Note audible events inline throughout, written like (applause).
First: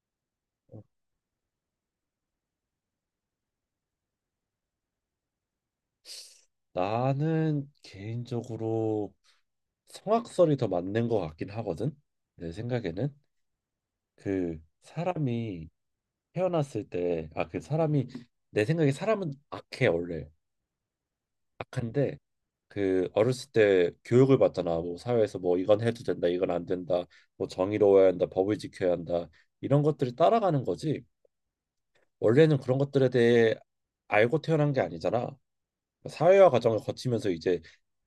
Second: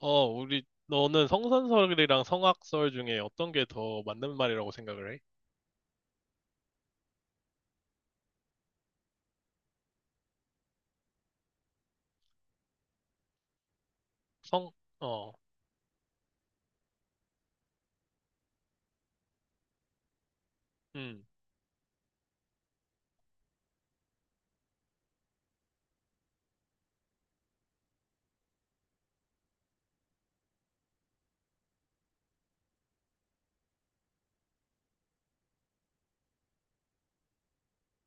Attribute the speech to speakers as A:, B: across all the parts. A: 너는 성선설이랑 성악설 중에 어떤 게 더 맞는 말이라고 생각을 해?
B: 나는 개인적으로 성악설이 더 맞는 것 같긴 하거든. 내 생각에는 그
A: 성, 어,
B: 사람이 태어났을 때, 아, 그 사람이, 내 생각에 사람은 악해 원래.
A: 음,
B: 악한데 그 어렸을 때 교육을 받잖아. 뭐 사회에서, 뭐 이건 해도 된다, 이건 안 된다, 뭐 정의로워야 한다, 법을 지켜야 한다, 이런 것들을 따라가는 거지. 원래는 그런 것들에 대해 알고 태어난 게 아니잖아. 사회화 과정을 거치면서 이제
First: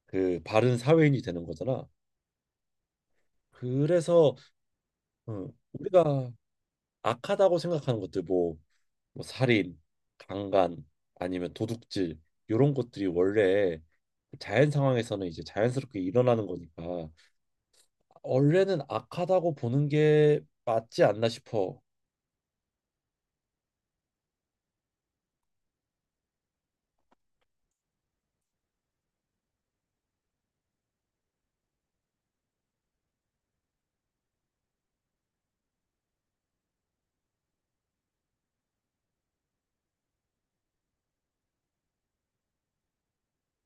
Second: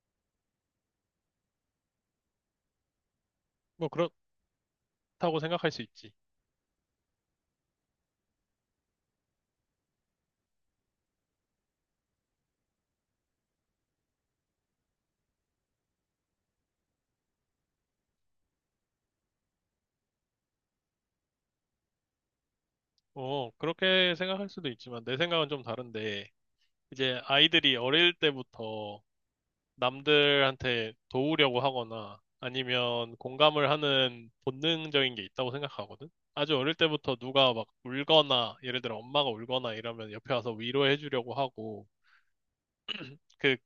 B: 그 바른 사회인이 되는 거잖아.
A: 뭐 그렇다고
B: 그래서 어,
A: 생각할 수 있지.
B: 우리가 악하다고 생각하는 것들, 뭐, 뭐 살인, 강간, 아니면 도둑질, 이런 것들이 원래 자연 상황에서는 이제 자연스럽게 일어나는 거니까 원래는 악하다고 보는 게 맞지 않나 싶어.
A: 그렇게 생각할 수도 있지만 내 생각은 좀 다른데, 이제 아이들이 어릴 때부터 남들한테 도우려고 하거나 아니면 공감을 하는 본능적인 게 있다고 생각하거든? 아주 어릴 때부터 누가 막 울거나, 예를 들어 엄마가 울거나 이러면 옆에 와서 위로해 주려고 하고, 그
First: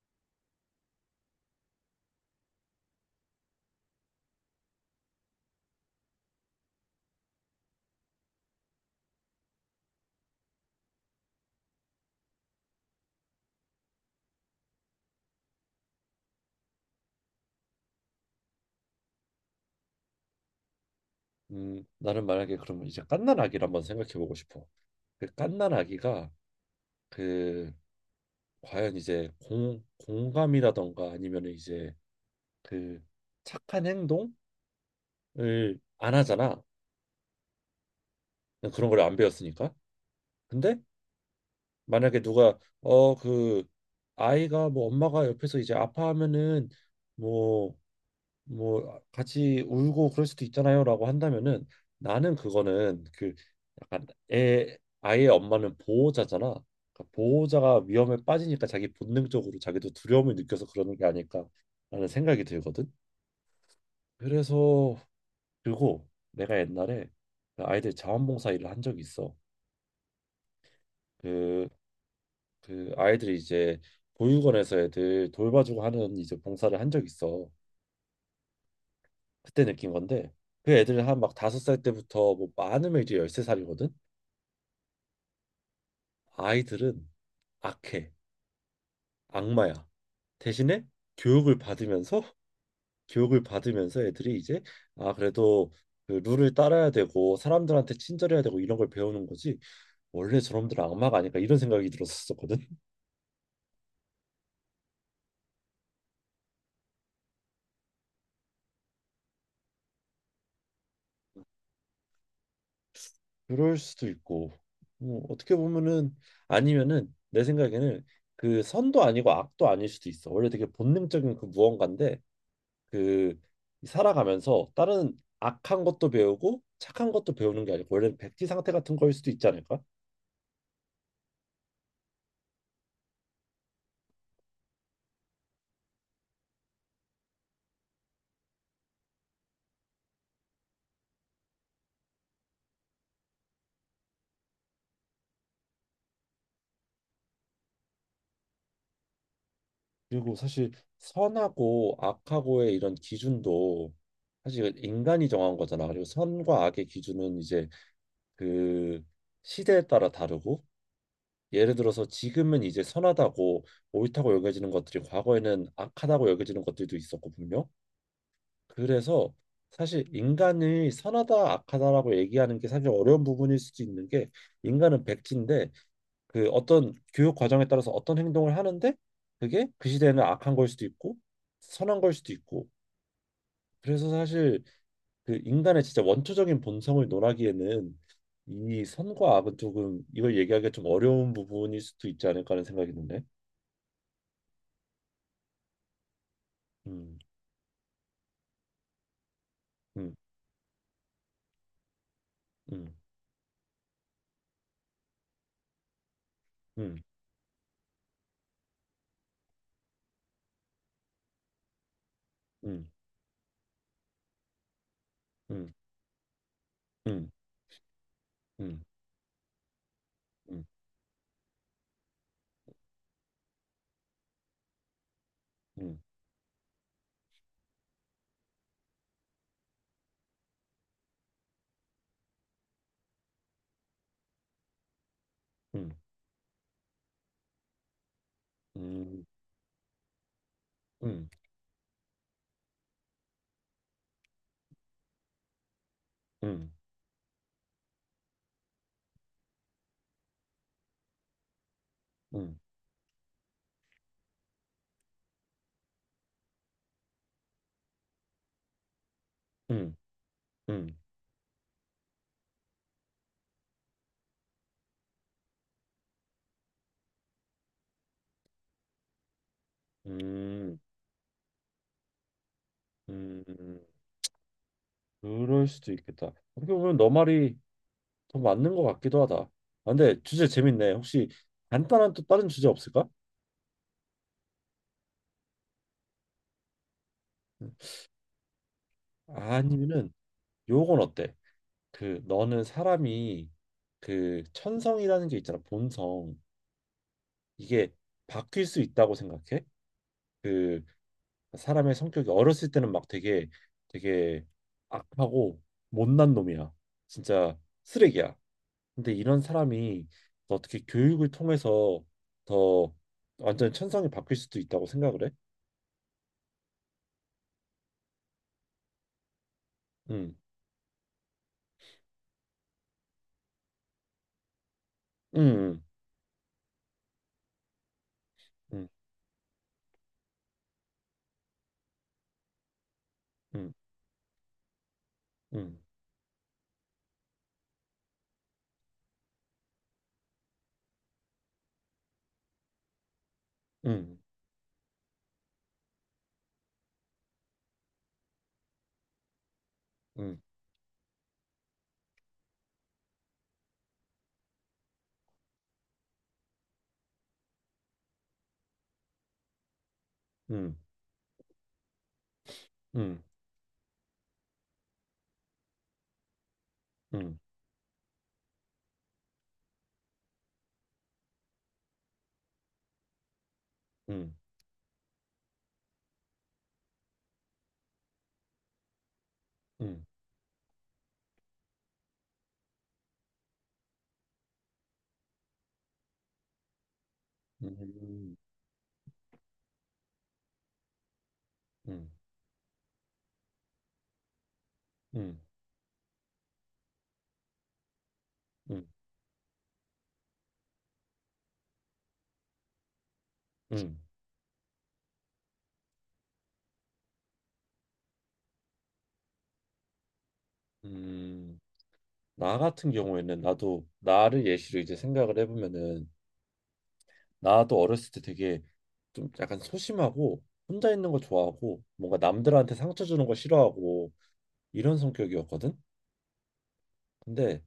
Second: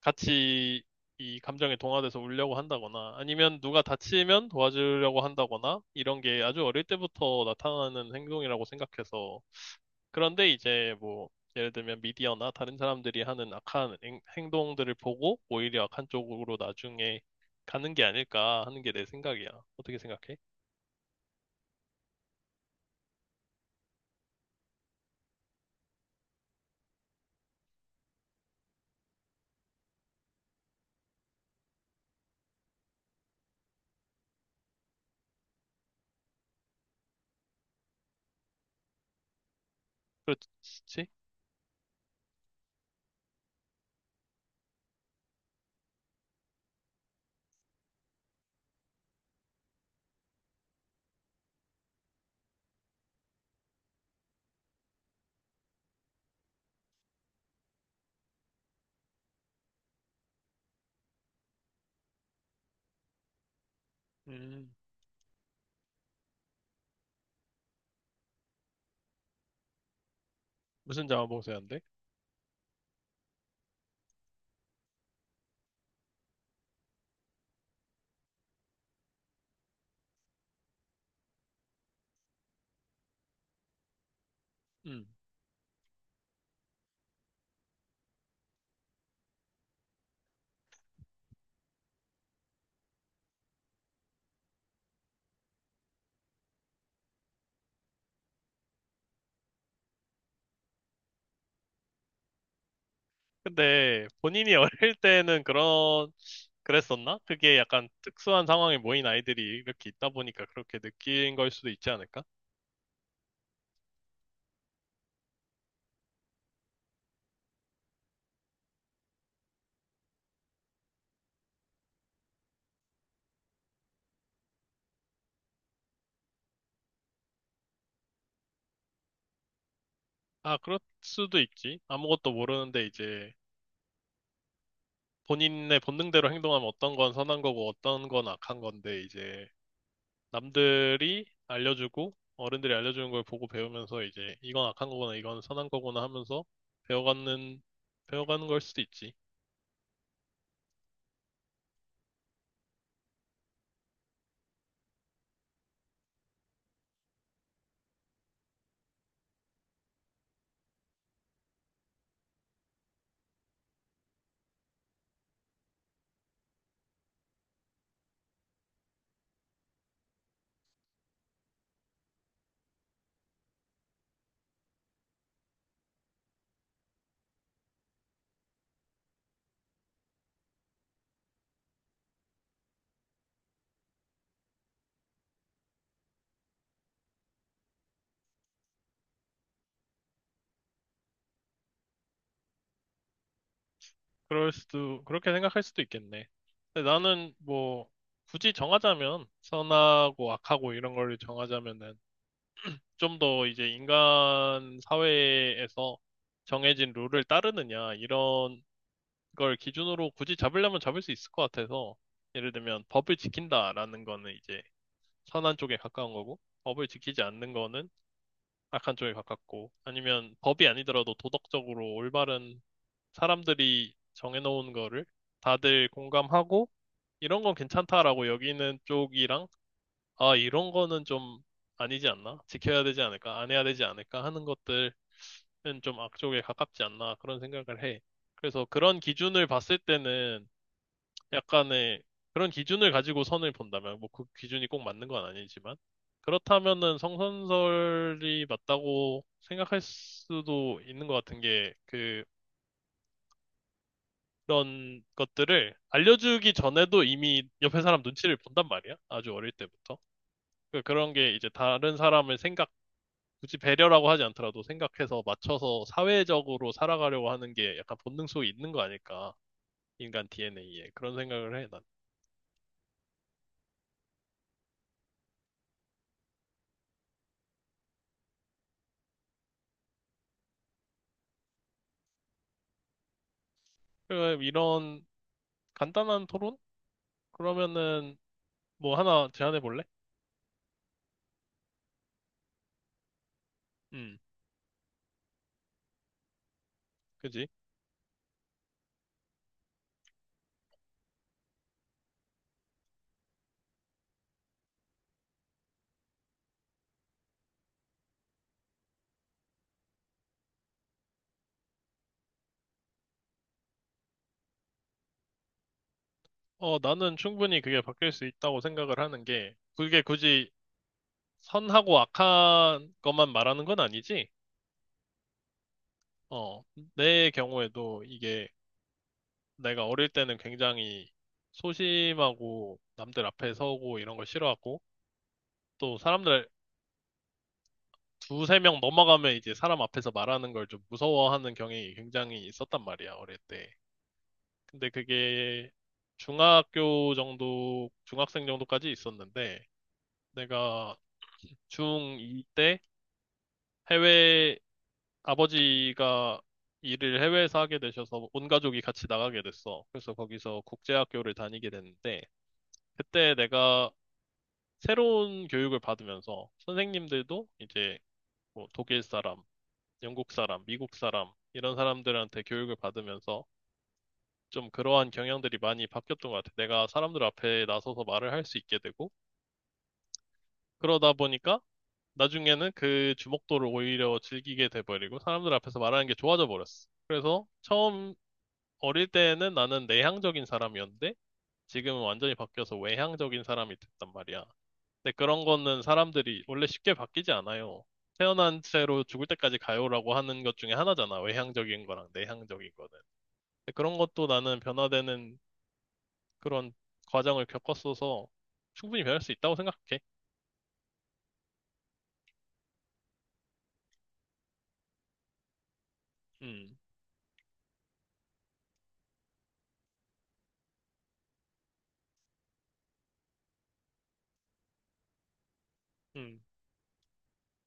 A: 같이 이 감정에 동화돼서 울려고 한다거나 아니면 누가 다치면 도와주려고 한다거나 이런 게 아주 어릴 때부터 나타나는 행동이라고 생각해서 그런데 이제 뭐 예를 들면 미디어나 다른 사람들이 하는 악한 행동들을 보고 오히려 악한 쪽으로 나중에 가는 게 아닐까 하는 게 내 생각이야. 어떻게 생각해?
B: 나는 만약에 그러면 이제 갓난 아기를 한번 생각해 보고 싶어. 그 갓난 아기가 그 과연 이제 공 공감이라던가 아니면 이제 그 착한 행동을 안 하잖아. 그런 걸 안 배웠으니까. 근데
A: 그렇지?
B: 만약에 누가 그 아이가, 뭐 엄마가 옆에서 이제 아파하면은, 뭐, 뭐 같이 울고 그럴 수도 있잖아요라고 한다면은, 나는 그거는 그 약간 애 아이의 엄마는 보호자잖아. 그러니까 보호자가 위험에 빠지니까 자기 본능적으로 자기도 두려움을 느껴서 그러는 게 아닐까라는 생각이 들거든.
A: 음,
B: 그래서 그리고 내가 옛날에 그 아이들 자원봉사 일을 한 적이 있어.
A: 무슨
B: 그
A: 자원봉사인데?
B: 그 아이들이 이제 보육원에서 애들 돌봐주고 하는 이제 봉사를 한 적 있어. 그때 느낀 건데, 그 애들 한 막 5살 때부터 뭐 많으면 이제 열세 살이거든. 아이들은 악해, 악마야. 대신에 교육을 받으면서 (laughs) 교육을 받으면서 애들이 이제, 아, 그래도 그 룰을 따라야 되고 사람들한테 친절해야 되고 이런 걸 배우는 거지. 원래 저놈들은 악마가 아닐까, 이런 생각이 들었었거든.
A: 근데 본인이 (laughs) 어릴 때는 그런, 그랬었나? 그게 약간 특수한 상황에 모인 아이들이 이렇게 있다 보니까 그렇게 느낀 걸 수도 있지 않을까?
B: 그럴 수도 있고, 뭐, 어떻게 보면은, 아니면은, 내 생각에는 그 선도 아니고 악도 아닐 수도 있어. 원래 되게 본능적인 그 무언가인데, 그 살아가면서 다른 악한 것도 배우고 착한 것도 배우는 게 아니고 원래는 백지 상태 같은 거일 수도 있지 않을까.
A: 아, 그럴 수도 있지. 아무것도 모르는데 이제 본인의 본능대로 행동하면 어떤 건 선한 거고 어떤 건 악한 건데 이제 남들이 알려주고 어른들이 알려주는 걸 보고 배우면서 이제 이건 악한 거구나 이건 선한 거구나 하면서 배워가는, 배워가는 걸 수도 있지.
B: 그리고 사실 선하고 악하고의 이런 기준도 사실 인간이 정한 거잖아. 그리고 선과 악의 기준은 이제 그 시대에 따라 다르고, 예를 들어서 지금은 이제 선하다고 옳다고 여겨지는 것들이 과거에는 악하다고 여겨지는 것들도 있었고, 분명. 그래서 사실 인간이 선하다 악하다라고 얘기하는 게 사실 어려운 부분일 수도 있는 게, 인간은 백지인데 그 어떤 교육 과정에 따라서 어떤 행동을 하는데 그게 그 시대에는 악한 걸 수도 있고 선한 걸 수도 있고. 그래서 사실 그 인간의 진짜 원초적인 본성을 논하기에는 이 선과 악은 조금, 이걸 얘기하기가 좀 어려운 부분일 수도 있지 않을까 하는 생각이 드네.
A: 그럴 수도, 그렇게 생각할 수도 있겠네. 근데
B: 음,
A: 나는 뭐, 굳이 정하자면,
B: 음,
A: 선하고 악하고 이런 걸 정하자면은,
B: 음,
A: 좀 더 이제 인간 사회에서 정해진
B: 음,
A: 룰을 따르느냐, 이런 걸 기준으로 굳이 잡으려면 잡을 수 있을 것 같아서, 예를 들면,
B: 음,
A: 법을 지킨다라는 거는 이제 선한
B: 음,
A: 쪽에 가까운 거고, 법을 지키지
B: 음,
A: 않는 거는
B: 음,
A: 악한 쪽에 가깝고, 아니면
B: 음,
A: 법이 아니더라도 도덕적으로 올바른 사람들이 정해놓은 거를 다들
B: 음,
A: 공감하고 이런 건 괜찮다라고 여기는 쪽이랑 아, 이런 거는 좀 아니지 않나? 지켜야 되지 않을까? 안 해야 되지 않을까? 하는 것들은 좀 악쪽에 가깝지 않나? 그런 생각을 해. 그래서 그런
B: 음,
A: 기준을 봤을 때는
B: 음, 음,
A: 약간의 그런 기준을 가지고 선을 본다면 뭐 그 기준이 꼭 맞는 건 아니지만
B: 음,
A: 그렇다면은 성선설이 맞다고 생각할 수도 있는 것 같은 게그
B: 음,
A: 그런 것들을 알려주기 전에도 이미 옆에 사람 눈치를 본단 말이야. 아주 어릴 때부터. 그-
B: 음,
A: 그런 게 이제 다른 사람을 생각, 굳이 배려라고 하지 않더라도 생각해서 맞춰서 사회적으로 살아가려고 하는 게 약간 본능 속에 있는 거 아닐까.
B: 음,
A: 인간
B: 음,
A: DNA에. 그런 생각을 해, 난.
B: 음. 그럴 수도 있겠다. 어떻게 보면 너 말이 더 맞는 것 같기도 하다. 아, 근데 주제 재밌네. 혹시 간단한 또 다른 주제 없을까?
A: 그 이런 간단한 토론?
B: 음.
A: 그러면은 뭐 하나 제안해 볼래?
B: 아니면은, 요건 어때? 그 너는 사람이,
A: 음,
B: 그 천성이라는 게 있잖아, 본성.
A: 그지?
B: 이게 바뀔 수 있다고 생각해? 그 사람의 성격이 어렸을 때는 막 되게 되게 악하고 못난 놈이야. 진짜 쓰레기야. 근데 이런 사람이 어떻게 교육을 통해서 더 완전 천성이 바뀔 수도 있다고 생각을 해?
A: 어, 나는 충분히 그게 바뀔 수 있다고 생각을 하는 게, 그게
B: 응,
A: 굳이 선하고 악한 것만 말하는 건 아니지?
B: 응,
A: 어, 내 경우에도 이게
B: 응,
A: 내가 어릴 때는 굉장히 소심하고 남들 앞에
B: 응,
A: 서고 이런 걸 싫어하고
B: 응,
A: 또 사람들 두세 명 넘어가면 이제 사람 앞에서 말하는 걸 좀 무서워하는 경향이 굉장히 있었단 말이야, 어릴 때.
B: 응,
A: 근데 그게 중학교 정도, 중학생 정도까지 있었는데
B: 응,
A: 내가 중2 때 아버지가 일을 해외에서 하게 되셔서 온 가족이 같이 나가게 됐어. 그래서 거기서
B: 응,
A: 국제학교를 다니게 됐는데,
B: 응, 응,
A: 그때 내가 새로운 교육을 받으면서
B: 응,
A: 선생님들도 이제 뭐 독일 사람, 영국 사람, 미국 사람, 이런 사람들한테 교육을 받으면서
B: 응,
A: 좀 그러한 경향들이 많이 바뀌었던 것 같아. 내가 사람들 앞에 나서서 말을 할 수 있게 되고,
B: 응,
A: 그러다 보니까 나중에는 그 주목도를 오히려 즐기게 돼버리고, 사람들 앞에서 말하는 게 좋아져 버렸어. 그래서
B: 응,
A: 처음
B: 응,
A: 어릴 때는 나는 내향적인 사람이었는데 지금은 완전히 바뀌어서 외향적인 사람이 됐단 말이야. 근데
B: 응,
A: 그런 거는 사람들이 원래 쉽게 바뀌지 않아요. 태어난
B: 응.
A: 채로 죽을 때까지 가요라고 하는 것 중에 하나잖아. 외향적인 거랑 내향적인 거는. 근데 그런
B: 응.
A: 것도 나는 변화되는 그런 과정을 겪었어서 충분히 변할 수 있다고 생각해.
B: 음, 나 같은 경우에는 나도 나를 예시로 이제 생각을 해보면은,
A: 음,
B: 나도 어렸을 때 되게 좀 약간 소심하고 혼자 있는 거 좋아하고 뭔가 남들한테 상처 주는 거 싫어하고 이런 성격이었거든.
A: 음,
B: 근데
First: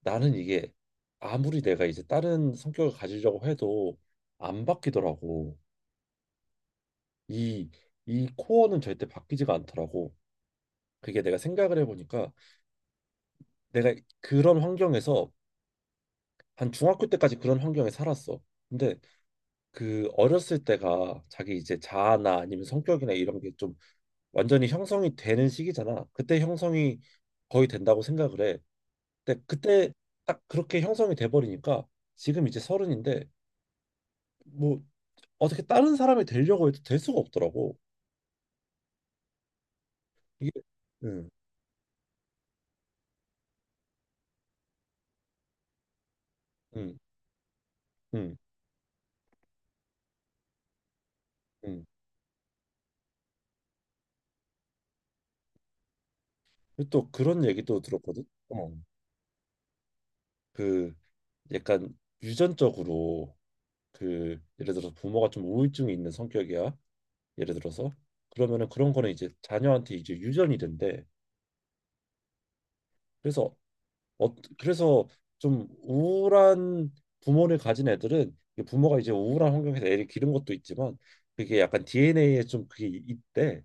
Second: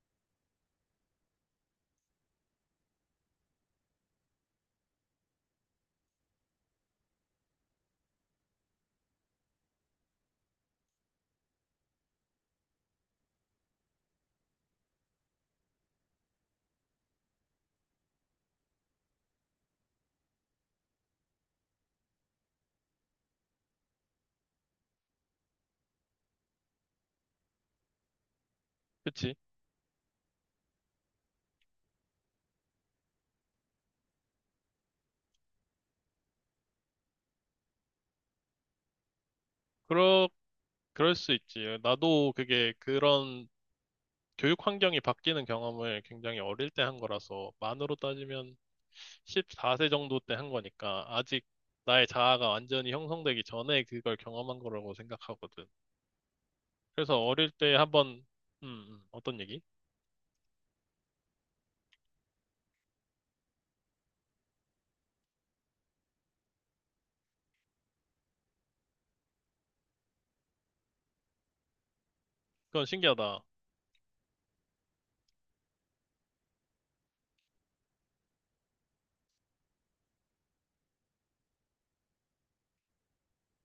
B: 나는 이게 아무리 내가 이제 다른 성격을 가지려고 해도 안 바뀌더라고. 이 이 코어는 절대 바뀌지가 않더라고. 그게 내가 생각을 해보니까, 내가 그런 환경에서, 한 중학교 때까지 그런 환경에 살았어. 근데 그 어렸을 때가 자기, 이제 자아나 아니면 성격이나 이런 게좀 완전히 형성이 되는 시기잖아. 그때 형성이 거의 된다고 생각을 해.
A: 그치.
B: 근데 그때 딱 그렇게 형성이 돼버리니까 지금 이제 서른인데, 뭐, 어떻게 다른 사람이 되려고 해도 될 수가 없더라고.
A: 그러,
B: 이게,
A: 그럴
B: 음,
A: 수 있지. 나도 그게 그런 교육 환경이 바뀌는 경험을 굉장히 어릴 때
B: 음,
A: 한 거라서 만으로
B: 음,
A: 따지면 14세 정도 때 한 거니까 아직
B: 음.
A: 나의 자아가 완전히 형성되기 전에 그걸 경험한 거라고 생각하거든.
B: 그리고 또
A: 그래서
B: 그런
A: 어릴 때
B: 얘기도 들었거든.
A: 한번
B: 어,
A: 어떤 얘기?
B: 그 약간 유전적으로, 그 예를 들어서 부모가 좀 우울증이 있는 성격이야, 예를 들어서. 그러면은 그런 거는 이제 자녀한테 이제 유전이 된대.
A: 그건 신기하다.
B: 그래서 그래서 좀 우울한 부모를 가진 애들은, 이 부모가 이제 우울한 환경에서 애를 기른 것도 있지만, 그게 약간 DNA에 좀, 그게 있대.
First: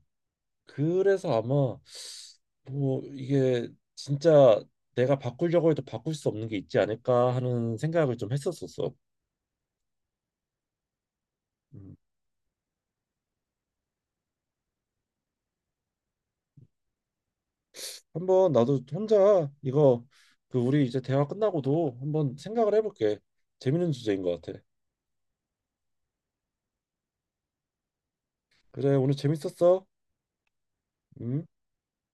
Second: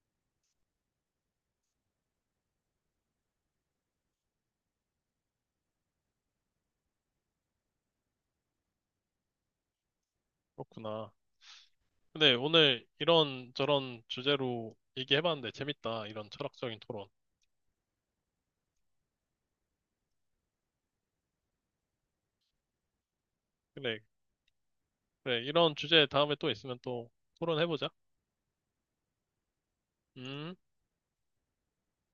B: 그래서 아마 뭐 이게, 진짜 내가 바꾸려고 해도 바꿀 수 없는 게 있지 않을까 하는 생각을 좀 했었었어.
A: 그렇구나.
B: 음.
A: 근데 오늘 이런 저런 주제로 얘기해봤는데 재밌다. 이런 철학적인 토론.
B: 한번 나도 혼자 이거, 그 우리 이제 대화 끝나고도 한번 생각을 해볼게. 재밌는
A: 그래,
B: 주제인 것 같아.
A: 그래. 이런 주제 다음에 또 있으면 또 토론해보자.
B: 그래, 오늘 재밌었어.
A: 음.
B: 음.